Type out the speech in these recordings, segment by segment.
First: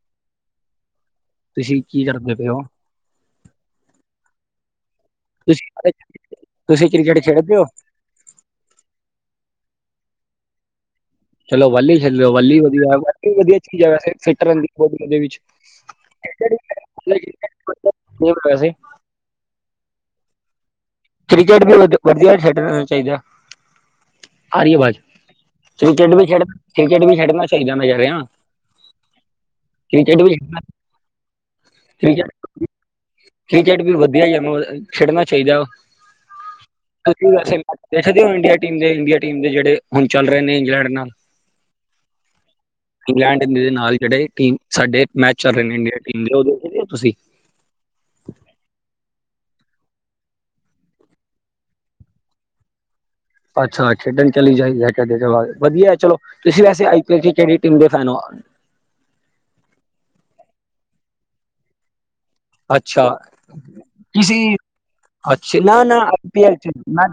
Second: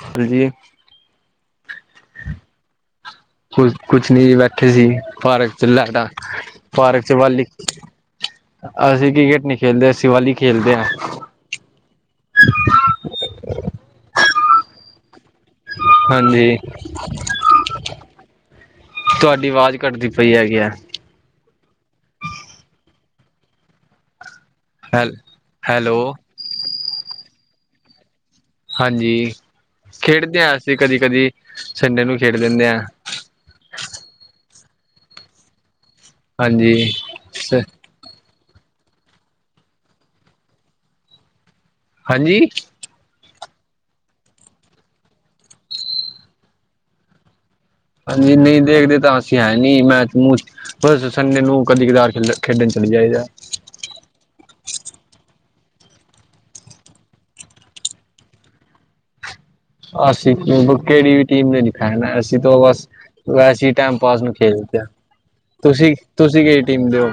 ਹਾਂਜੀ ਤੁਸੀਂ ਕੀ ਕਰਦੇ ਪੇ ਓ? ਕੁ ਕੁਛ ਨੀ ਜੀ ਬੈਠੇ ਸੀ। ਪਾਰਕ ਚ ਲੈਂ ਤੁਸੀਂ ਦਾ ਤੁਸੀਂ ਪਾਰਕ ਚ ਕ੍ਰਿਕਟ ਵਾਲੀ ਖੇਡਦੇ ਹੋ ਅਸੀਂ ਕ੍ਰਿਕਟ ਨੀ ਖੇਲਦੇ ਸ਼ਿਵਾਲੀ ਖੇਲਦੇ ਹਾਂ ਚਲੋ ਵਾਲੀ ਖੇਲ ਰੇਓ ਵਾਲੀ ਵਧੀਆ ਵ ਵਧੀਆ ਚੀਜ਼ ਐ ਵੈਸੇ ਫਿੱਟ ਰਹਿੰਦੀ ਵਾਲੀ ਵਿੱਚ। ਹਾਂਜੀ। ਵੈਸੇ ਤੁਹਾਡੀ ਆਵਾਜ਼ ਕੱਟਦੀ ਪਈ ਹੈਗੀ ਐ। ਕ੍ਰਿਕਟ ਵੀ ਵਧੀਆ ਖੇਡਣਾ ਚਾਹੀਦਾ। ਆ ਰਹੀ ਆਵਾਜ਼ ਹੈਲ ਹੈਲੋ ਕ੍ਰਿਕਟ ਵੀ ਖੇਡ ਕ੍ਰਿਕਟ ਵੀ ਖੇਡਣਾ ਚਾਈਦਾ ਮੈ ਕਹਿ ਰਿਆ। ਹਾਂਜੀ ਖੇਡਦੇ ਹਾਂ ਅਸੀਂ ਕਦੀ ਕਦੀ ਸੰਡੇ ਨੂੰ ਕ੍ਰਿਕਟ ਖੇਡ ਦਿੰਦੇ ਹਾਂ। ਕ੍ਰਿਕਟ ਵੀ ਵਧੀਆ ਹੀ ਮ ਖੇਡਣਾ ਚਾਹੀਦਾ ਉਹ ਹਾਂਜੀ। ਤੁਸੀਂ ਵੈਸੇ ਦੇਖਦੇ ਹੋ ਇੰਡੀਆ ਟੀਮ ਦੇ ਇੰਡੀਆ ਟੀਮ ਦੇ ਜਿਹੜੇ ਹੁਣ ਚੱਲ ਰਹੇ ਨੇ ਇੰਗਲੈਂਡ ਨਾਲ। ਹਾਂਜੀ ਇੰਗਲੈਂਡ ਨਾਲ ਜਿਹੜੇ ਟੀਮ ਸਾਡੇ ਮੈਚ ਚੱਲ ਰਹੇ ਨੇ ਇੰਡੀਆ ਟੀਮ ਉਹ ਦੇਖਦੇ ਹੋ ਤੁਸੀਂ ਹਾਂਜੀ ਨਈ ਦੇਖਦੇ ਤਾਂ ਅਸੀਂ ਐ ਨੀ ਮੈਂਚ ਮੂਚ। ਬਸ ਸੰਡੇ ਨੂੰ ਕਦੀ ਕਦਾਰ ਖੇਲਣ ਖੇਡਣ ਚਲੀ ਜਾਈ ਦਾ। ਅੱਛਾ ਖੇਡਣ ਚਲੀ ਜਾਈ ਐ ਕਦੇ ਵਧੀਆ ਐ ਚਲੋ ਤੁਸੀਂ ਵੈਸੇ ਆਈ ਪੀ ਐਲ ਦੀ ਕਿਹੜੇ ਟੀਮ ਦੇ ਫੈਨ ਹੋ। ਹਸੀਖ ਕਿਹੜੀ ਵੀ ਟੀਮ ਨੇ ਹੈ ਨਾ ਐਸੀ ਤਾਂ ਬਸ ਅੱਛਾ ਵਸੀੇ ਟਾਈਮ ਪਾਸ ਨੂੰ ਕਿਸੀ ਖੇਲਦੇ ਆ ਅੱਛਾ ਨਾ ਤੁਸੀਂ ਨਾ ਆਈ ਪੀ ਤੁਸੀਂ ਐਲ ਕਿਹੜੀ ਚ ਟੀਮ ਦੇ ਮੈਂ ਹੋ।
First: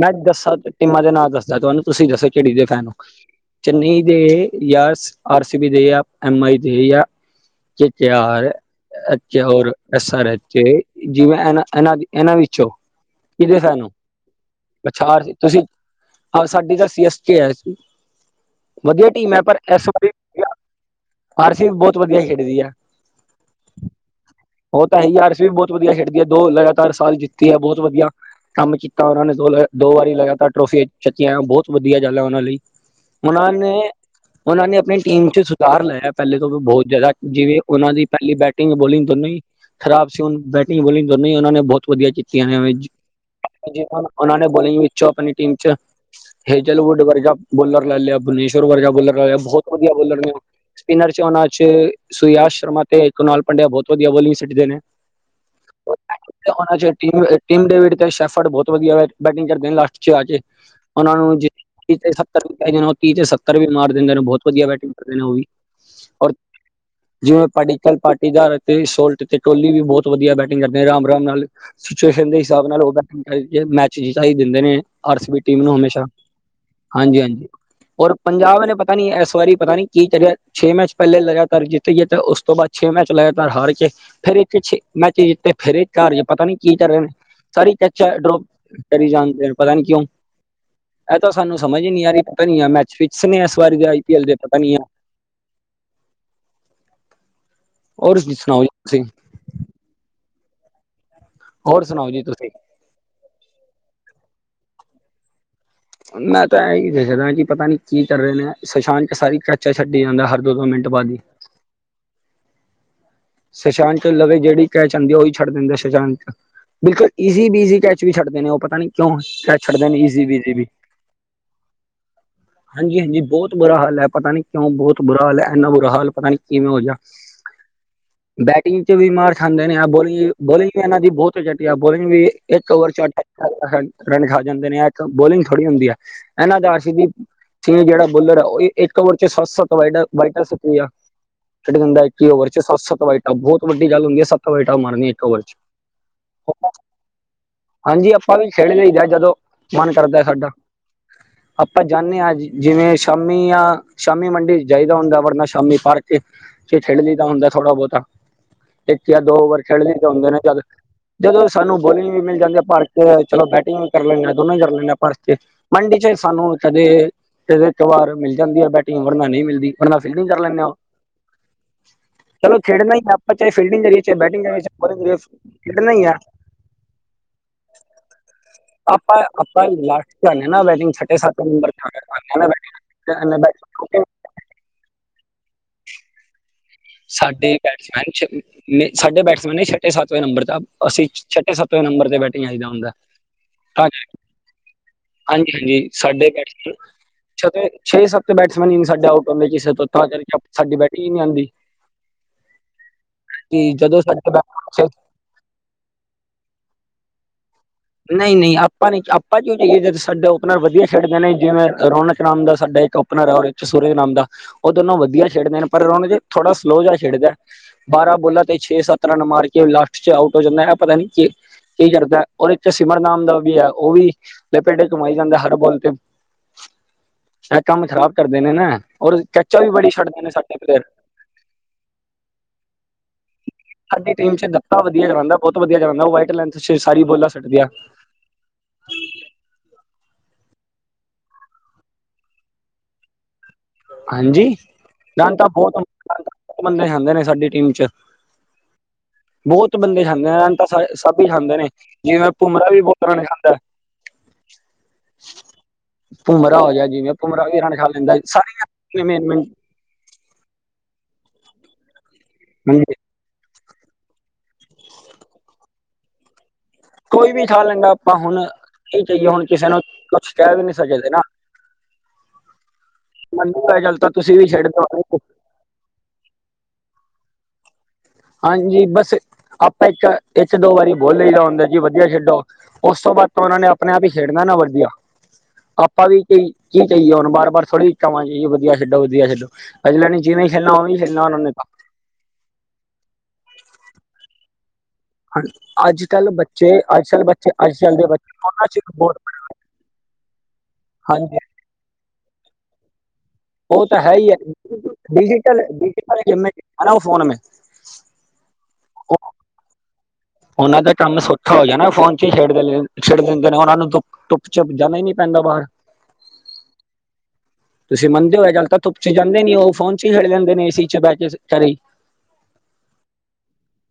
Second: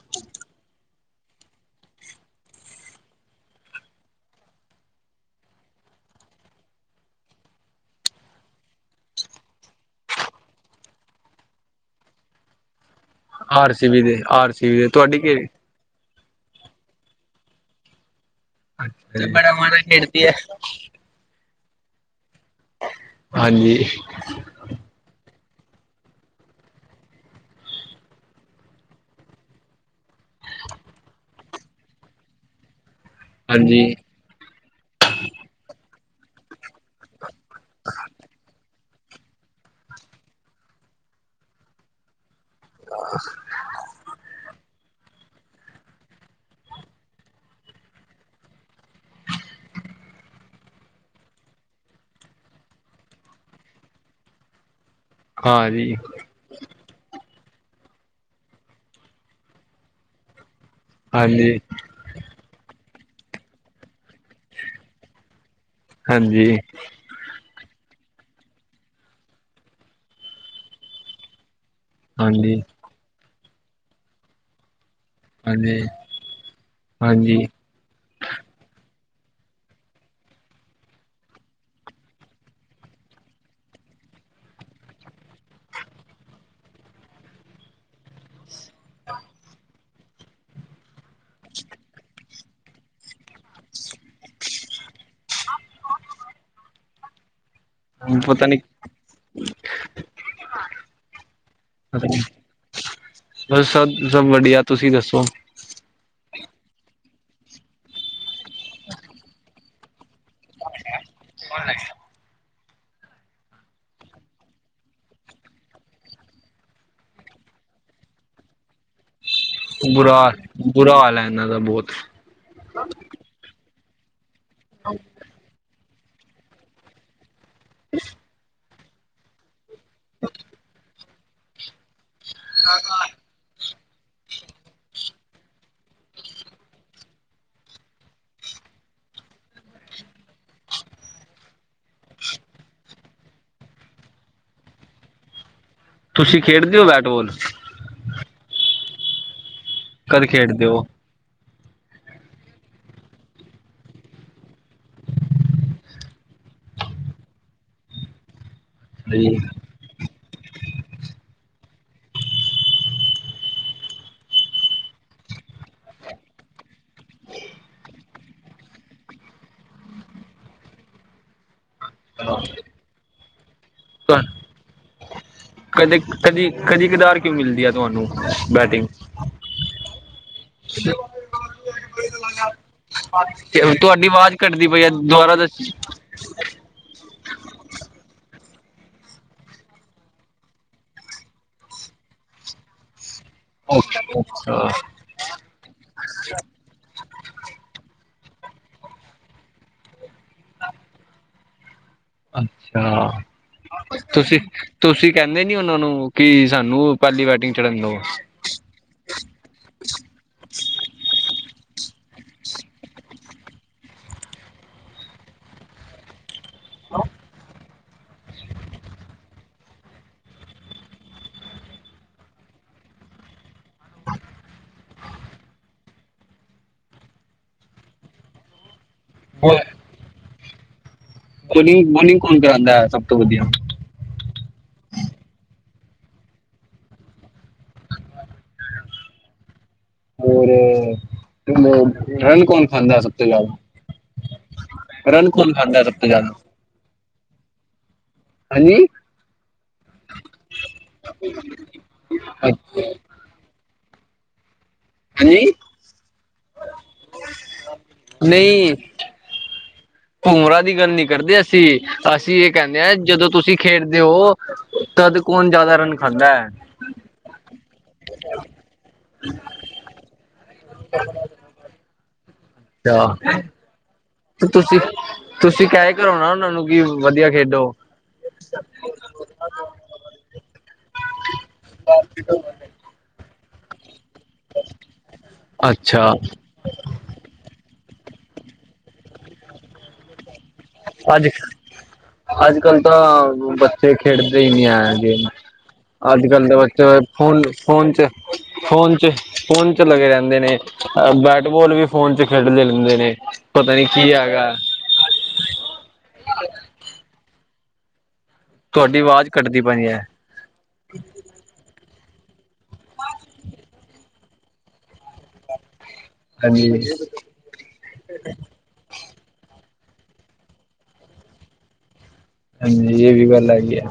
ਮੈਂ ਦੱਸਾਂ ਟੀਮਾਂ ਦੇ ਨਾਂਅ ਦੱਸਦਾ ਤੁਹਾਨੂੰ ਤੁਸੀਂ ਦੱਸੋ ਕਿਹੜੀ ਦੇ ਫੈਨ ਓ? ਚੇਨਈ ਦੇ ਜਾਂ ਆਰ ਸੀ ਬੀ ਦੇ ਜਾਂ ਐਮ ਆਈ ਦੇ ਜਾਂ ਚ ਤੇਰਾ ਕਿ ਹੋਰ ਐ ਸਾਰਿਆ ਜਿਵੇਂ ਇਹਨਾਂ-ਇਹਨਾਂ ਦੀ ਇਹਨਾਂ ਵਿੱਚੋਂ। ਕਿਦੇ ਆਰ ਸੀ ਸਨੂੰ ਬੀ ਦੇ ਆਰ ਸੀ ਬੀ ਦੇ ਤੁਹਾਡੀ ਪਛਾਰ ਕਿਹੜੀ ਤੁਸੀਂ ਹਾਂ ਸਾਡੀ ਤਾਂ ਸੀ ਐਸ ਟੀ ਹੈ। ਵਧੀਆ ਟੀਮ [unintelligible] ਆਰਸੀ ਵੀ ਬਹੋਤ ਵਧੀਆ ਖੇਡਦੀ ਐ। ਹਾਂਜੀ। ਉਹ ਤਾਂ ਹੈ ਈ, ਆਰਸੀ ਵੀ ਬਹੋਤ ਵਧੀਆ ਖੇਡਦੀ ਐ, ਦੋ ਲਗਾਤਾਰ ਸਾਲ ਜਿੱਤੀ ਐ, ਬਹੁਤ ਵਧੀਆ। ਕੰਮ ਕੀਤਾ ਉਹਨਾਂ ਨੇ, ਦੋਲ ਦੋ ਵਾਰੀ ਲਗਾਤਾਰ ਟਰੋਫੀਆਂ ਜਿੱਤਿਆ ਏ, ਬਹੋਤ ਵਧੀਆ ਗੱਲ ਹੈ ਉਹਨਾਂ ਲਈ। ਉਹਨਾਂ ਹਾਂਜੀ ਨੇ, ਉਹਨਾਂ ਨੇ ਆਪਣੀ ਟੀਮ ਚ ਸੁਧਾਰ ਲੈ ਆਇਆ, ਪਹਿਲੇ ਤੋਂ ਵੀ ਬਹੋਤ ਜ਼ਿਆਦਾ। ਜਿਵੇਂ ਉਹਨਾਂ ਦੀ ਪਹਿਲੀ ਬੈਟਿੰਗ ਬੋਲਿੰਗ ਦੋਨੋਂ ਈ ਖਰਾਬ ਸੀ, ਹੁਣ ਬੈਟਿੰਗ ਬੋਲਿੰਗ ਦੋਨੋਂ ਈ ਉਹਨਾਂ ਨੇ ਬਹੁਤ ਵਧੀਆ ਕੀ ਕਿਆ ਨੇ ਵਿਜ, ਉਹਨਾਂ ਨੇ ਬੋਲਿੰਗ ਵਿੱਚੋਂ ਆਪਣੀ ਟੀਮ ਚ ਹੇਜਲਵੁੱਡ ਵਰਗਾ ਬੋਲਰ ਲੈ ਲਿਆ, ਭੁਨੇਸ਼ਵਰ ਵਰਗਾ ਬੋਲਰ ਲੈ ਲਿਆ, ਬਹੋਤ ਵਧੀਆ ਬੋਲਰ ਨੇ ਉਹ। ਸਪਿਨਰ ਚ ਉਹਨਾ ਚ, ਸੁਰਯਾਸ ਸ਼ਰਮਾ ਤੇ ਕੌਣਾਲ ਪੰਡਿਆ, ਬਹੁਤ ਵਧੀਆ ਬੋਲਿੰਗ ਸਿੱਟਦੇ ਨੇ। ਹਾਂਜੀ। ਤੇ ਉਹਨਾਂ ਚ ਟੀਮ ਅ ਟੀਮ ਡੇਵੇਡ ਕੇ ਸ਼ੇਫਰਡ ਬਹੁਤ ਵਧੀਆ ਬੈਟਿੰਗ ਕਰਦੇ ਨੇ ਲਾਸਟ ਚ ਆ ਜੇ। ਉਹਨਾਂ ਨੂੰ ਜੇ ਹਾਂਜੀ ਤੀਹ ਤੇ ਸੱਤਰ ਵੀ ਪੈ ਜਾਨ, ਉਹ ਤੀਹ ਤੇ ਸੱਤਰ ਵੀ ਮਾਰ ਦਿੰਦੇ ਨੇ ਬਹੁਤ ਵਧੀਆ ਬੈਟਿੰਗ ਕਰਦੇ ਨੇ ਉਹ ਵੀ, ਔਰ ਹਾਂਜੀ ਜਿਵੇਂ ਪਾਟੀਕਲ ਪਾਰਟੀਦਾਰ ਤੇ ਸ਼ੋਲ ਤੇ-ਤੇ ਟੋਲੀ ਵੀ ਬਹੋਤ ਵਧੀਆ ਬੈਟਿੰਗ ਕਰਦੇ, ਰਾਮ-ਰਾਮ ਨਾਲ, ਸਚੁਏਸ਼ਨ ਦੇ ਹਾਂਜੀ ਹਿਸਾਬ ਨਾਲ [unintelligible] ਮੈਚ ਜੀਤਾ ਹੀ ਦਿੰਦੇ ਨੇ, ਆਰ ਸੀ ਟੀਮ ਨੂੰ ਹਾਂਜੀ ਹਮੇਸ਼ਾ, ਹਾਂਜੀ ਹਾਂਜੀ-ਹਾਂਜੀ। ਔਰ ਪੰਜਾਬ ਨੇ ਪਤਾ ਨੀ, ਏਸ ਵਾਰੀ ਪਤਾ ਨੀ ਕੀ ਕਰਿਆ? ਛੇ ਮੈਚ ਪਹਿਲੇ ਲਗਾਤਾਰ ਜਿੱਤ ਗਈ, ਤੇ ਉਸ ਤੋਂ ਬਾਅਦ ਛੇਹ ਮੈਚ ਲਾਏ ਤਾ ਹਾਰ ਕੇ ਫੇਰ ਇੱਥੇ ਛੇ, ਮੈਚ ਜਿੱਤੇ ਫਿਰ ਏ ਕਾਰਜ ਪਤਾ ਨੀ ਕੀ ਕਰਨ? ਸਾਰੀ ਕੇਚਾਂ ਡਰੋ ਕਰੀ ਜਾਣਦੇ, ਪਤਾ ਨੀ ਕਿਉਂ? ਏਹ ਤਾਂ ਸਾਨੂੰ ਸਮਝ ਈ ਨੀ ਆ ਰਹੀ, ਪਤਾ ਨੀ ਯਾ ਮੈਚ ਫਿਕਸ ਨੇ, ਏਸ ਵਾਰੀ ਦੇ ਆਈ ਪੀ ਐਲ ਦੇ, ਪਤਾ ਨੀ ਯਾ ਔਰ ਬੀ ਪਤਾ ਨੀ ਸੁਣਾਓ ਜੀ ਤੁਸੀਂ? ਹੋਰ ਸੁਣਾਓ ਜੀ ਤੁਸੀਂ? ਬਸ ਸਭ, ਸਭ ਵਦੀਆ, ਤੁਸੀਂ ਦੱਸੋ? ਮੈਂ ਤਾਂ ਐਈ ਦੇਖ ਰੇਆ ਜੀ, ਪਤਾ ਨੀ ਕੀ ਕਰ ਰਏ ਨੇ ਏਹ? ਸੁਸ਼ਾਂਕ ਕ ਸਾਰੀ ਕੇਚਾ ਛੱਡੀ ਜਾਂਦਾ ਹਰ ਦੋ-ਦੋ ਮਿੰਟ ਬਾਅਦ ਈ। ਕੌਣ ਲੈ ਗਿਆ? ਸੁਸ਼ਾਂਤ ਢਿੱਲੋਂ ਤੇ ਜਿਹੜੀ ਕੈਚ ਆਂਦੀ, ਉਹੀ ਛੱਡ ਦਿੰਦੇ ਸੁਸ਼ਾਂਤ। ਬਿਲਕੁਲ ਈਜ਼ੀ ਬੀਜ਼ੀ ਕੈਚ ਵੀ ਛੱਡਦੇ ਨੇ ਉਹ, ਪਤਾ ਨੀ ਕਿਉਂ? ਕੈਚ ਛੱਡਦੇ ਨੇ ਬੁਰਾ ਈਜ਼ੀ ਬੀਜ਼ੀ ਵੀ, ਬੁਰਾ ਹਾਲ ਹੈ ਇਹਨਾਂ ਦਾ ਬਹੁਤ ਹਾਂਜੀ-ਹਾਂਜੀ ਬਹੋਤ ਬੁਰਾ ਹਾਲ ਹੈ, ਪਤਾ ਨੀ ਕਿਉਂ ਬਹੋਤ ਬੁਰਾ ਹਾਲ ਹੈ? ਐੰਨਾ ਬੁਰਾ ਹਾਲ ਪਤਾ ਨੀ ਕਿਵੇਂ ਹੋ ਜਾਹਾ? [inaudible] ਬੈਟਿੰਗ ਚ ਵੀ ਮਾਰ ਖਾਨੇ ਨੇ ਆ, ਬੋਲਿੰ ਬੋਲਿੰਗ ਵੀ ਇਹਨਾਂ ਦੀ ਬਹੋਤ ਝਟੀਆ ਏ, ਬੋਲਿੰਗ ਵੀ ਇੱਕ ਓਵਰ ਚ ਅ ਰਨ, ਰਨ ਖਾ ਜਾਂਦੇ ਨੇ, ਏਹ ਇੱਕ ਬੋਲਿੰਗ ਥੋੜ੍ਹੀ ਹੁੰਦੀ ਹੈ, ਏਹਨਾਂ ਦਾਸ਼ ਦੀ ਚੀ ਜੇਅੜਾ ਬੋਲਰ ਆ, ਉਹ ਈ ਇੱਕ ਔਵਰ ਚ ਸੱਤ-ਸੱਤ ਵਾਈਡਾ ਵਾਇਟਾ ਸਟੀਆ। ਛੱਡ ਦਿੰਦਾ ਇੱਕ ਈ ਓਵਰ ਚ, ਸੱਤ-ਸੱਤ ਵਾਈਟਾਂ, ਬਹੋਤ ਵੱਡੀ ਗੱਲ ਹੁੰਦੀ ਐ, ਸੱਤ ਵਾਈਟਾਂ ਮਾਰਨੀਆਂ ਇੱਕ ਓਵਰ ਚ। ਤੁਸੀਂ ਖੇਡਦੇ ਔ ਵੈਟਵੋਲ? ਹਾਂਜੀ, ਅਪਾਂ ਵੀ ਖੇਡ ਲਈ ਜਾ, ਜਦੋਂ ਮਨ ਕਰਦਾ ਏ ਕਦ ਸਾਡਾ। ਖੇਡਦੇ ਹੋ ਅਪਾਂ ਜਾਨੇ ਆ, ਜ ਜਿਵੇਂ ਸ਼ਾਮੀ ਯਾ ਸ਼ਾਮੀ ਮੰਡੇ ਜਾਈਦਾ ਹੁੰਦਾ, ਵਰਨਾ ਸ਼ਾਮੀ ਪਾਰਕ ਥੇ ਖੇਡ ਲਈਦਾ ਹੁੰਦਾ ਥੋੜਾ ਬਹੁ ਇੱਕ ਯਾ ਦੋ ਓਵਰ ਖੇਡ ਲਈ ਦੇ ਹੁੰਦੇ ਨੇ ਜਦ ਜਦੋਂ ਸਾਨੂੰ ਬੋਲਿੰਗ ਵੀ ਮਿਲ ਜਾਂਦੀ ਐ ਪਾਰਕ ਚ, ਚਲੋ ਬੈਟਿੰਗ ਵੀ ਕਰ ਲੈਂਣੇ ਆ, ਦੋਨੋਂ ਈ ਕਰ ਲੈਣੇ ਆ ਪਾਰਕ ਚ। ਮੰਡੀ ਚ ਸਾਨੂੰ ਕਦੇ ਕਿਦੇ ਕਵਾਰ ਮਿਲ ਜਾਂਦੀ ਐ ਬੈਟਿੰਗ, ਵਰਨਾ ਨਈ ਮਿਲਦੀ, ਵਰਨਾ ਫੀਲਡਿੰਗ ਕਰ ਲੈਂਨਾ ਖੇਡਨਾ ਈ ਏ ਅਪਾਂ, ਚਾਏ ਫਿਲਡਿਗ ਕਰੀਏ, ਚਾਏ ਬੈਟਿੰਗ ਕਰੀਏ [unintelligible] ਕਦੇ ਹੈ ਕਦੀ, ਕਦੀ ਕਦਾਰ ਕਿਉਂ ਮਿਲਦੀ ਐ ਤੁਆਨੂੰ? ਆਪਾਂ ਅਪਾਂ ਲਾਟ ਤੇ ਆਨੇ ਆ ਨਾ, ਵੈਡਿੰਗ ਛਟੇ ਸੱਤ ਨੰਬਰ [unintelligible] [unintelligible] ਕੱਟਦੀ ਪਈ ਐ, ਦੁਵਾਰਾ ਦਸ ਸਾਡੇ ਈ ਬੈਟਸ ਨਾਈ ਛਵੀ ਸਾਡੇ ਬੈਟਸਮੈਨ ਨੇ ਛਟੇ ਸਾਤਵੇਂ ਨੰਬਰ ਤ, ਅਸੀ ਛਟੇ ਸੱਤਵੇ ਨੰਬਰ ਤੇ ਬੈਟਿੰਗ ਆਈ ਦਾ ਹੁੰਦਾ ਏ। ਹਾਂ ਜੀ। ਅੱਛਾ ਹਾਂਜੀ-ਹਾਂਜੀ ਸਾਡੇ ਬੈਠਸ। ਛ ਛੇ [inaudible] ਸੱਤ ਬੈਟਸਮੈਨ ਹੀ ਸਾਡੇ ਆਊਟ ਹੁੰਦੇ ਕਿਸੇ ਤੋਂ ਤਾਂ ਸਾਡੀ ਬੈਟਿੰਗ ਹੀ ਨਹੀਂ ਉਂਦੀ। ਅੱਛਾ ਕਿ ਜਦੋਂ ਸਾਡੇ ਤੁਸੀਂ ਤੁਸੀਂ ਕਹਿੰਦੇ ਨੀ ਉਹਨਾਂ ਨੂੰ ਕਿ ਸਾਨੂੰ ਪਾਲੀ ਬੈਟਿੰਗ। ਚੜਨ ਦੋ ਨਹੀਂ ਨਹੀਂ ਆਪ ਆਪਾਂ ਨੀ ਆਪਾਂ ਕਹੀ ਜਦ ਸਾਡਾ ਓਪਨਰ ਵਧੀਆ ਖੇਡਦੇ ਨੇ ਜਿਵੇਂ ਰੌਨਕ ਨਾਮ ਦਾ ਸਾਡਾ ਇੱਕ ਸੂਰਜ ਨਾਮ ਦਾ ਉਹ ਦੋਨੋ ਵਧੀਆ ਖੇਡਦੇ ਨੇ ਪਰ ਰੌਣਕ ਜੇ ਥੋੜਾ ਸਲੋਅ ਜਿਹਾ ਖੇਡਦਾ। ਬਾਰਾਂ ਬੋਲਾਂ ਤੇ ਛੇ ਸੱਤ ਰਨ ਮਾਰ ਕੇ ਲਾਸਟ 'ਚ ਆਊਟ ਹੋ ਜਾਂਦਾ ਐ ਪਤਾ ਨੀ ਕੀ, ਕੀ ਕਰਦਾ ਐ। ਉਹਦੇ ਚ ਸਿਮਰ ਨਾਮ ਦਾ ਵੀ ਹੈ ਉਹ ਵੀ ਲਪੇਡੇ ਘੁਮਾਈ ਜਾਂਦੇ ਹਰ ਬੋਲ ਤੇ। ਚਾਹੇ ਕੰਮ ਖ਼ਰਾਬ ਕਰਦੇ ਨੇ ਨਾ ਔਰ ਕੈਚਾਂ ਵੀ ਬੜੀ ਛੱਡਦੇ ਨੇ ਸਾਡੇ ਪਲੇਅਰ। ਬੋਲਿੰਗ ਬੋਲਿੰਗ ਕੌਣ ਕਰਾਉਦਾ ਸਭ ਤੋਂ ਵਧੀਆ। ਸਾਡੀ ਟੀਮ ਚ ਦੱਤਾ ਵਧੀਆ ਚ ਜਾਂਦਾ ਬਹੁਤ ਵਧੀਆ ਜਾਂਦਾ ਉਹ ਵਾਈਟ ਲੈਂਥ ਚ ਸਾਰੀ ਬੋਲਾਂ ਸੁੱਟਦੀ ਆ। ਹੋਰ ਮਤਲਬ ਰਨ ਕੌਣ ਖਾਂਦਾ ਸਭ ਤੋਂ ਜ਼ਿਆਦਾ? ਹਾਂਜੀ ਰਨ ਤਾਂ ਕੌਣ ਬਹੁਤ ਖਾਂਦਾ ਸਭ ਤੋਂ ਜ਼ਿਆਦਾ ਬਤ ਬੰਦੇ ਖਾਂਦੇ ਨੇ ਸਾਡੀ ਟੀਮ 'ਚ। ਹਾਂਜੀ ਬਹੁਤ ਬੰਦੇ ਖਾਂਦੇ ਤਾਂ ਸਭ ਹੀ ਖਾਂਦੇ ਨੇ ਜਿਵੇਂ ਭੁੰਮਰਾ ਵੀ ਬਹੁਤ ਰਨ ਖਾਂਦਾ। ਹਾਂਜੀ ਭੁੰਮਰਾ ਹੋ ਗਿਆ ਜਿਵੇਂ ਭੁੰਮਰਾ ਵੀ ਰਨ ਖਾ ਲੈਂਦਾ ਈ ਸਾਰੇ ਮੇਨ ਮੇਨ। ਭੁੰਮਰਾ ਦੀ ਗੱਲ ਨੀ ਕਰਦੇ ਅਸੀਂ, ਅਸੀਂ ਇਹ ਕਹਿੰਨੇ ਹਾਂਜੀ ਆ ਜਦੋਂ ਤੁਸੀਂ ਖੇਡਦੇ ਉ। ਤਦ ਕੌਣ ਜ਼ਿਆਦਾ ਰਨ ਖਾਂਦਾ ਐ। ਕੋਈ ਵੀ ਖਾ ਲੈਂਦਾ ਆਪਾਂ ਹੁਣ ਇਹ ਕਹੀਏ ਹੁਣ ਕਿਸੇ ਨੂੰ ਕੁਛ ਕਹਿ ਵੀ ਨੀ ਸਕਦੇ ਨਾ। ਅੱਛਾ ਮੰਨੂੰ ਚੱਲ ਤਾਂ ਤੁਸੀਂ ਵੀ ਛੱਡ ਦਓ। ਤੁਸੀਂ ਕਹਿ ਕਰੋ ਨਾ ਉਹਨਾਂ ਨੂੰ ਕਿ ਵਧੀਆ ਖੇਡੋ। ਹਾਂਜੀ ਬਸ। ਆਪਾਂ ਇੱਕ ਇੱਕ ਦੋ ਵਾਰੀ ਬੋਲੇ ਆ ਹੁੰਦਾ ਜੀ ਵਧੀਆ ਖੇਡੋ, ਉਸ ਤੋਂ ਬਾਅਦ ਤਾਂ ਉਹਨਾਂ ਨੇ ਆਪਣੇ ਆਪ ਹੀ ਖੇੜਨਾ ਨਾ ਵਧੀਆ ਆਪਾਂ ਅੱਛਾ ਵੀ ਕਈ। ਕੀ ਕਹੀਏ ਹੁਣ ਬਾਰ ਬਾਰ ਥੋੜ੍ਹੀ ਕਹਵਾਗੇ ਕਿ ਵਧੀਆ ਖੇਡੋ ਵਧੀਆ ਖੇਡੇ ਅਜਲਾ ਨੀ ਜਿਵੇਂ ਖੇਡਣਾ ਉਵੇ ਵੀ ਖੇਡਣਾ ਉਹਨਾਂ ਅੱਜ ਨੇ ਤਾਂ। ਅੱਜ ਕੱਲ੍ਹ ਤਾਂ ਬੱਚੇ ਖੇਡਦੇ ਹੀ ਨਹੀਂ ਆ। ਤਾਂ ਅੱਜ ਕੱਲ੍ਹ ਕੱਲ ਦੇ ਬੱਚੇ ਅੱਜ ਕੱਲ੍ਹ ਫੋਨ ਬੱਚੇ ਅੱਜ ਫੋਨ ਕੱਲ੍ਹ ਦੇ ਚ ਬੱਚੇ ਉਹਨਾਂ ਫੋਨ ਚ। ਬਹੁਤ ਫੋਨ ਚ ਲੱਗੇ ਰਹਿੰਦੇ ਨੇ ਹਾਂਜੀ ਬੈਟਬੋਲ ਵੀ ਫੋਨ ਚ ਖੇਡਦੇ ਰਹਿੰਦੇ ਨੇ। ਪਤਾ ਨੀ ਕੀ ਹੈਗਾ? ਡਿਜੀਿਟਲ ਡਿਜੀਿਟਲ ਗੇਮ ਹਨ ਉਹ ਫੋਨ ਮੈਂ। ਤੁਹਾਡੀ ਆਵਾਜ਼ ਕੱਟਦੀ ਪਈ ਹੈ। ਉਹਨਾਂ ਦਾ ਕੰਮ ਸੋਖਾ ਹੋ ਜਾਨਾ ਫੋਨ ਚ ਹੀ ਛੇਡ ਛੇਡ ਦਿੰਦੇ ਨੇ। ਉਹਨਾਂ ਨੂੰ ਧੁੱਪ ਚੁੱਪ ਜਾਣਾ ਹੀ ਨੀ ਪੈਂਦਾ ਬਾਹਰ। ਹਾਂਜੀ। ਤੁਸੀਂ ਮੰਨਦੇ ਹੋ ਇਹ ਗੱਲ ਤਾਂ ਧੁੱਪ ਚ ਜਾਂਦੇ ਨੀ ਉਹ ਫੋਨ ਚ ਹੀ ਰਹਿ ਜਾਂਦੇ ਨੇ ਏ ਸੀ ਚ ਬੈਕੇ ਘਰੀ। ਹਾਂਜੀ, ਇਹ ਵੀ ਗੱਲ ਹੈਗੀ ਆ।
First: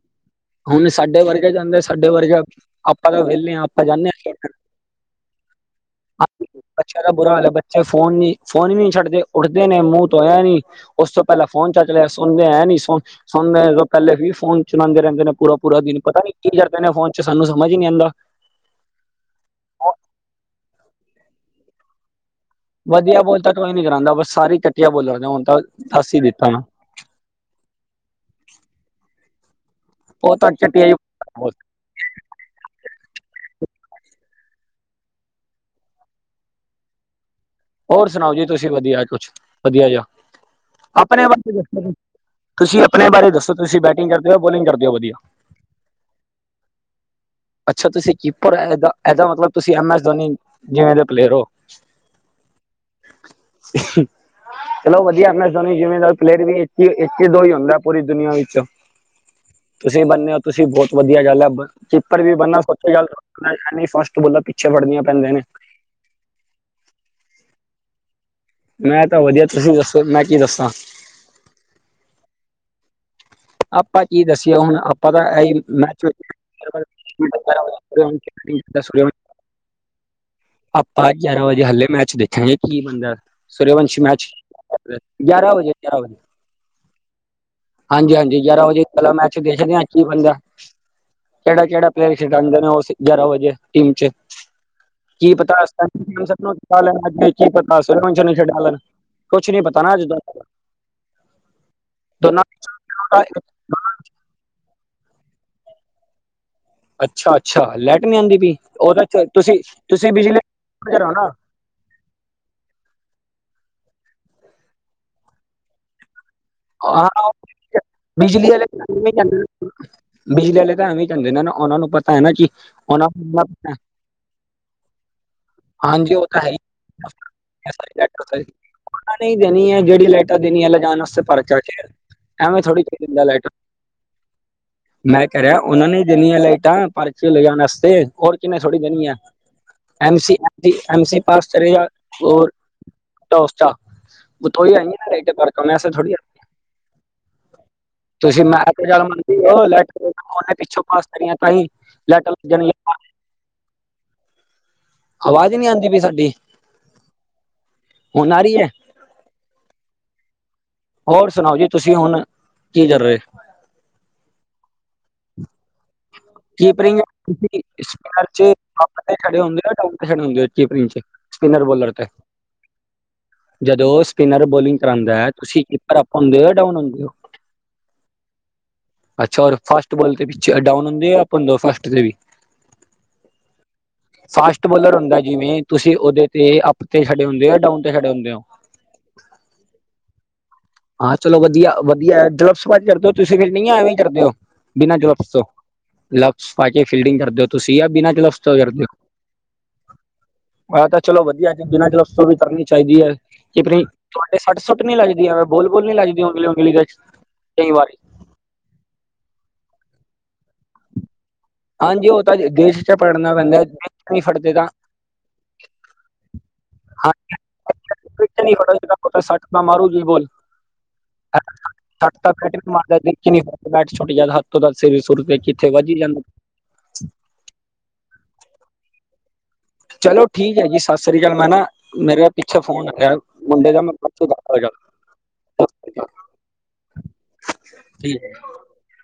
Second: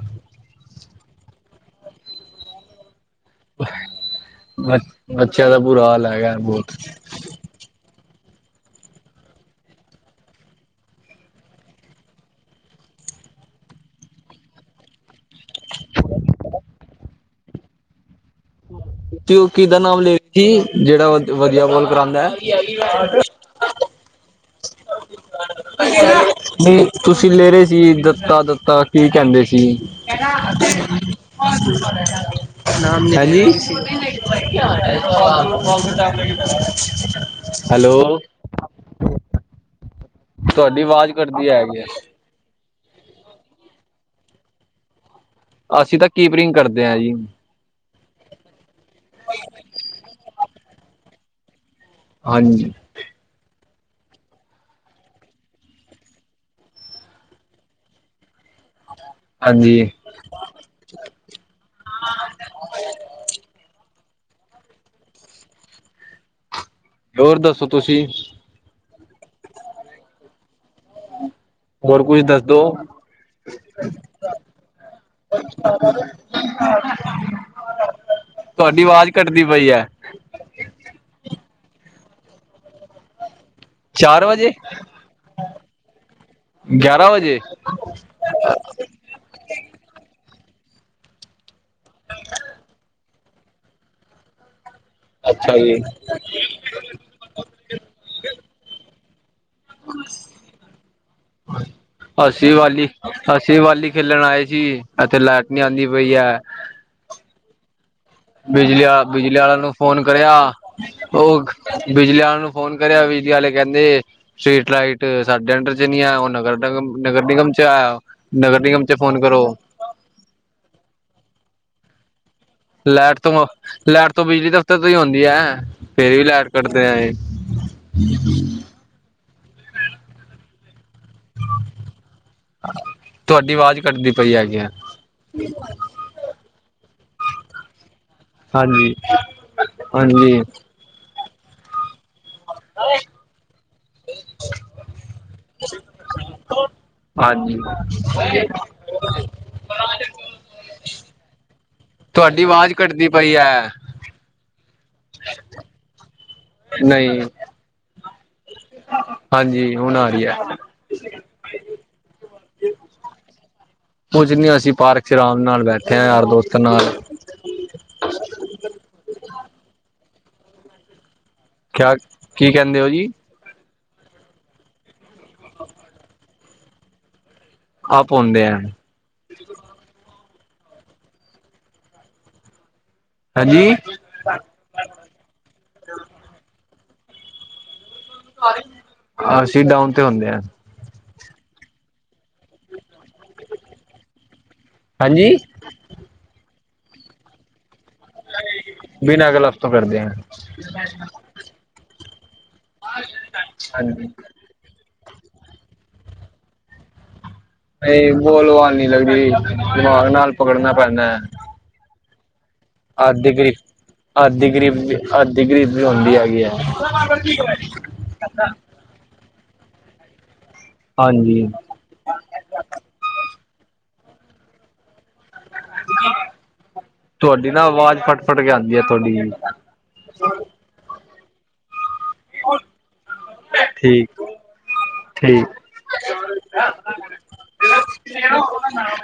ਹੁਣ ਸਾਡੇ ਵਰਗੇ ਜਾਂਦੇ ਸਾਡੇ ਵਰਗੇ ਆਪਾਂ ਤਾਂ ਵਿਹਲੇ। ਵਿਹਲੇ ਆ ਆਪਾਂ ਜਾਂਦੇ ਹਾਂ ਖੇਡਣ ਬੱਚਿਆਂ ਦਾ ਬੁਰਾ ਹਾਲ ਹੈਗਾ ਅੱਛਾ। ਬਹੁਤ ਬੜਾ ਬੁਰਾ ਹਾਲੇ ਬੱਚੇ ਫੋਨ ਨੀ ਫੋਨ ਹੀ ਨੀ ਛੱਡਦੇ ਉੱਠਦੇ ਨੇ ਮੂੰਹ ਧੋਇਆ ਨਹੀ। ਉਸ ਤੋਂ ਪਹਿਲਾਂ ਫੋਨ ਚੁੱਕ ਲਿਆ ਸੁਣਦੇ ਐਂ ਨੀ ਸੁ ਸੁਣਨ ਪਹਿਲੇ ਵੀ ਫੋਨ ਚਲਾਉਦੇ ਰਹਿੰਦੇ ਨੇ। ਪੂਰਾ ਪੂਰਾ ਦਿਨ ਪਤਾ ਨੀ ਕੀ ਕਰਦੇ ਨੇ ਫੋਨ ਚ ਸਾਨੂੰ ਸਮਝ ਹੀ ਨਹੀਂ ਆਂਦਾ। ਉਹ ਕਿਦਾ ਨਾਮ ਲੇ ਸੀ ਜਿਹੜਾ ਵਧੀਆ ਬੋਲ ਕਰਾਉਂਦਾ ਹੈ। ਵਧੀਆ ਬੋਲ ਤਾਂ ਕੋਈ ਨੀ ਕਰਾਉਂਦਾ ਬਸ ਸਾਰੀ ਘਟੀਆ ਬੋਲ ਹੁਣ ਤਾਂ ਦੱਸ ਹੀ ਦਿੱਤਾ ਨਾ। ਨਹੀਂ ਤੁਸੀਂ ਲੈ ਰਹੇ ਸੀ ਦਤਾ ਦਤਾ ਕੀ ਕਹਿੰਦੇ ਸੀ। ਉਹ ਤਾਂ ਚਟਿਆ ਜੀ [unintelligible] ਨਾਮ ਹੈ ਜੀ ਹਾਂ। ਹੋਰ ਸੁਣਾਓ ਜੀ ਤੁਸੀਂ ਵਧੀਆ ਕੁਛ ਵਧੀਆ ਜਹਾ ਤੁਹਾਡੀ ਆਵਾਜ਼ ਆਪਣੇ ਕੱਟਦੀ ਬਾਰੇ ਹੈਗੀ ਹੈ ਦੱਸੋ ਤੁਸੀਂ ਆਪਣੇ ਬਾਰੇ ਦੱਸੋ ਤੁਸੀਂ ਬੈਟਿੰਗ ਕਰਦੇ ਹੋ ਬੋਲਿੰਗ ਕਰਦੇ ਹੋ ਵਧੀਆ। ਅਸੀਂ ਤਾਂ ਕੀਪਰਿੰਗ ਕਰਦੇ ਹਾਂ ਜੀ। ਅੱਛਾ ਤੁਸੀਂ ਕੀਪਰ ਇਹਦਾ ਮਤਲਬ ਤੁਸੀਂ ਐਮ ਐਸ ਧੋਨੀ ਜਿਵੇਂ ਦੇ ਪਲੇਅਰ ਹੋ। ਹਾਂਜੀ। [unintelligible] ਚਲੋ ਵਧੀਆ, ਮੈਂ ਸੋਨੀ ਜਿਮੀਂਦਾਰ ਪਲੇਅਰ ਵੀ ਇੱਕ ਦੋ ਹੀ ਹੁੰਦਾ ਪੂਰੀ ਦੁਨੀਆਂ ਵਿੱਚ ਹਾਂਜੀ ਤੁਸੀਂ ਬੰਨੇ ਹੋ ਤੁਸੀਂ ਬਹੁਤ ਵਧੀਆ ਗੱਲ ਹੈ ਚਿੱਪੜ ਵੀ ਬਣਨਾ ਸਚੀ ਗੱਲ। ਨੀ ਫਸਟ ਬੋਲਦਾ ਪਿੱਛੇ ਫੜਦੀੀਆਂ ਪੈਂਦੇਆਂ ਨੇ ਹੋਰ ਦੱਸੋ ਤੁਸੀਂ? ਮੈਂ ਤਾਂ ਵਧੀਆ, ਤੁਸੀਂ ਦੱਸੋ ਮੈਂ ਕੀ ਦੱਸਾਂ? ਹੋਰ ਕੁਝ ਦੱਸਦੋ? ਆਪਾਂ ਕੀ ਦੱਸਿਆ ਹੁਣ ਆਪਾਂ ਤਾਂ ਇ ਮੈਂ [unintelligible] ਤੁਹਾਡੀ ਆਵਾਜ਼ ਕੱਟਦੀ ਪਈ ਹੈ। ਆਪਾਂ ਗਿਆਰਾਂ ਵਜੇ ਹਾਲੇ ਮੈਚ ਦੇਖਾਗੇ ਕੀ ਬੰਦਾ ਸੁਰੇਵੰਸ਼ੀ ਚਾਰ ਮੈਚ ਵਜੇ ਗਿਆਾਰਾਂ ਵਜੇ ਗਿਆਰਾਂ ਵਜੇ ਗਿਆਰਾਂ ਵਜੇ ਜੇ ਗਿਆਰਾਂ ਵਜੇ ਪਹਿਲਾ ਮੈਚ ਦੇਖਦੇ ਹ ਇੱਕੀ ਬੰਦ ਦਾ। ਕਿਹਾ ਕੇਹੜਾ ਪਲੇਅਰ ਸੀ ਅੰਦਰ ਉਹ ਜਾਰ ਹੋ ਜੇ ਟੀਮ ਚ ਕੀ ਅੱਛਾ ਪਤਾਸ ਜੀ ਕੀ ਪਤਾਸ ਨਛੇ ਡਾਲਣ ਕੁਛ ਨੀ ਪਤਾ ਨਾ ਜਦੋਂ, ਦੋਨਾਂ ਅਸੀਂ ਵਾਲੀ ਦਾ ਅਸੀਂ ਵਾਲੀ ਖੇਲਣ ਆਏ ਸੀ ਐਥੇ ਲਾਈਟ ਨਹੀਂ ਆਉਂਦੀ ਪਈ ਹੈ। ਅੱਛਾ, ਅੱਛਾ ਲੈ ਬਿਜਲੀ, ਬਿਜਲੀ ਵਾਲਾ ਨੂੰ ਫੋਨ ਕਰਿਆ ਬਿਜਲੀ ਕਰੋ ਨਾ ਉਹ ਬਿਜਲੀ ਵਾਲਿਆਂ ਨੂੰ ਫ਼ੋਨ ਕਰਿਆ ਬਿਜਲੀ ਵਾਲੇ ਕਹਿੰਦੇ ਸਟ੍ਰਰੀਟ ਲਾਈਟ ਸਾਡੇ ਅੰਡਰ ਚ ਨ ਆ ਉਹ ਨਗਰ ਹਾਂ ਨਗਰ ਨਿਗਮ 'ਚ ਆ, ਬਿਜਲੀ ਨਗਰ ਵਾਲੇ ਨਿਗਮ ਤਾਂ 'ਚ ਐਵੇਂ ਹੀ ਫੋਨ ਕਹਿੰਦੇ ਕਰੋ। ਬਿਜਲੀ ਵਾਲੇ ਤਾਂ ਐਵੇਂ ਜਾਂਦੇ ਨੇ ਨਾ ਉਹਨਾਂ ਨੂੰ ਪਤਾ ਹੈ ਨਾ ਜੀ ਲੈਟ ਤੋਂ ਲੈਟ ਤੋਂ ਬਿਜਲੀ ਦਫ਼ਤਰ ਤੋਂ ਹੀ ਆਉਂਦੀ ਐ, ਹਾਂਜੀ ਫੇਰ ਵੀ ਉਹ ਤਾਂ ਲੈਟ ਹੈ ਕੱਟਦੇ ਏ‌ ਨਹੀਂ ਦੇਣੀ ਹੈ ਜਿਹੜੀ ਲੈਆਟਰ ਦੇਣੀ ਹੈ ਲਿਜਣ ਵਸਤੇ ਪਰਚਾ ਐਵੇ ਥੋੜੀ ਚ ਲੈਟ ਤੁਹਾਡੀ ਆਵਾਜ਼ ਕੱਟਦੀ ਪਈ ਹੈਗੀ ਆ ਮੈਂ ਕਹਿ ਰਿਹਾ, ਉਹਨਾਂ ਨੇ ਦੇਨੀਆਂ ਲਾਈਟਾਂ ਪਾਰਕ ਲੈਣ ਵਸਤੇ, ਹੋਰ ਕਿ ਥੋੜੀ ਹਾਂਜੀ ਦਨੀ ਆ ਐਮ ਸੀ ਹਾਂਜੀ ਐਮ ਸੀ ਪਾਸ ਹੋਰ ਟੋਸਟਾ ਬਥੋਈ ਆਈ [inaudible] ਇਹੇ ਟੈਬਾਰ ਕਮੇਸ ਥੋੜੀ ਐ। ਹਾਂਜੀ। [unintelligible] ਤੁਸੀਂ ਮੈਂ ਤੇ ਜਲ ਦੀ ਹੋ ਲੈ ਉਹਨੇ ਪਿੱਛੋਂ ਪਾਸ ਕਰਆਂ ਭਾਈ [inaudible] ਲੈਟ ਜਨਲ [inaudible] ਘਟਦੀ ਪਈ ਹੈ। ਆਵਾਜ਼ ਨਹੀਂੀ ਆਉਂਦੀ ਪਈ ਸਾਡੀ ਨਹੀਂ ਹੁਣ ਆ ਰਹੀ ਹੈ? ਹਾਂਜੀ ਹੁਣ ਆ ਰਹੀ ਹੈ। ਹੋਰ ਸੁਣਾਓ ਜੀ ਤੁਸੀਂ ਹੁਣ ਕੀ ਕਰ ਰਹੇ ਕੁੱਝ ਨ ਅਸੀਂ ਪਾਰਕ ਚ ਆਰਾਮ ਨਾਲ ਬੈਠ ਕੀਪ ਤੁੰ ਖੜੇ ਹੁੰਦੇ ਖੜੇ ਹੁੰਦੇ ਚਿਪਰੀ ਚ ਸਪਿਨਰ ਬੋਲਰ ਕਿਆ ਤੇ। ਕੀ ਕਹਿੰਦੇ ਹੋ ਜੀ ਜਦੋਂ ਸਪਿਨਰ ਬੋਲਿੰਗ ਕਰਾਉਂਦਾ ਹੈ ਤੁਸੀਂ ਕੀਪਰ ਅਪ ਹੁੰਦੇ ਹੋ ਡਾਊਨ ਹੁੰਦੇ ਹੋ। ਆ ਪਾਉਂਦੇ ਆ। ਅੱਛਾ, ਔਰ ਫਾਸਟ ਬੋਲ ਤੇ ਵੀ ਡਾਊਨ ਹੁੰਦੇ ਫਾਸਟ ਤੇ ਵੀ ਹਾਂਜੀ। ਫਾਸਟ ਬੋਲਰ ਹੁੰਦਾ ਜਿਵੇਂ, ਤੁਸੀਂ ਉਹਦੇ ਤੇ ਅਪ ਤੇ ਖੜੇ ਹੁੰਦੇ ਹੋ, ਡਾਊਨ ਤੇ ਖੜੇ ਹੁੰਦੇ ਹੋ। ਹਾਂ ਅਸੀਂ ਡਾਊਨ ਤੇ ਹੁੰਦੇ ਹਾਂ। ਆ ਚਲੋ ਵਧੀਆ- ਵਧੀਆ ਗਲਬਸ ਪਾ ਕੇ ਕਰਦੇ ਹੋ ਤੁਸੀਂ ਫੇਰ, ਨਹੀਂ ਐਵੇਂ ਕਰਦੇ ਹੋ ਬਿਨਾਂ ਗਲਬਸ ਹਾਂਜੀ ਤੋਂ। ਗਲਬਸ ਪਾ ਕੇ ਫੀਲਡਿੰਗ ਕਰਦੇ ਹੋ ਤੁਸੀਂ, ਜਾ ਬਿਨਾਂ ਯਾ ਬਿਨਾਂ ਗਲਬਸ ਤੋਂ ਕਰ ਦੇ ਬਿਨਾਂ ਗਲਵਸ ਤੋਂ ਹੋ। ਕਰਦੇ ਆ ਆ ਤਾਂ ਚਲੋ ਵਧੀਆ ਬਿਨਾਂ ਗਲਬਸ ਤੋਂ ਵੀ ਕਰਨੀ ਚਾਹੀਦੀ ਹੈ, ਕਿ ਆਪਣੀ ਹਾਂਜੀ ਤੁਹਾਡੇ ਸੱਟ ਸੁੱਟ ਨੀ ਲੱਗਦੀ ਹੈ। ਬੋਲ- ਬੁਲ ਨੀ ਲਗਦੀਂ ੳਗਲੀ- ਉਂਗਲੀ ਵਿੱਚ? ਨਹੀਂ ਬੋਲ ਵਾਲ ਨਹੀਂ ਲੱਗਦੀ, ਦਿਮਾਗ ਨਾਲ ਪਕੜਨਾ ਪੈਂਦਾ। ਹਾਂਜੀ, ਉਹ ਤਾਂ ਦੇਸ਼ ਚ ਪੜਨਾ ਪੈਂਦਾ ਵਿੱਚ ਨਹੀਂ ਅੱਥ ਦੀ ਫੜਦੇ ਤਾਂ ਗਰੀਬ ਵੀ, ਅੱਥ ਦੀ ਗਰੀਬ ਵੀ ਹੁੰਦੀ ਹੈਗੀ ਹੈ। ਹਾਂ ਵਿੱਚ ਨਹੀਂ ਫੜਦੇ ਤਾਂ ਸੱਟ ਤਾਂ ਮਾਰੁਗੀ ਬਾਲ। ਹਾਂਜੀ ਸਤ ਬੈਟ ਮਾਰਦਾ ਨੀ ਬੈਠਛੱਟਦਾ ਹੱਥ ਤੋਂ ਦੱਸ ਸ ਸੁਰ ਕਿੱਥੇ ਵੱਜ ਹੀ ਜਾਂਦੀ। ਤੁਹਾਡੀ ਨਾ ਆਵਾਜ਼ ਫਟ- ਫਟ ਕੇ ਆਉਂਦੀ ਹੈ ਤੁਹਾਡੀ ਚਲੋਂ ਠੀਕ ਐ ਜੀ, ਸਤਿ ਸ਼੍ਰੀ ਅਕਾਲ, ਮੈਂ ਨਾ ਮੇਰਾ ਪਿੱਛੇ ਫੋਨ ਆਯਾ ਮੁੰਡੇ ਦਾ, ਮੈਂ ਠੀਕ ਬਾਦ ਚ ਕਰਦਾ ਠੀਕ ਗੱਲ। [unintelligible]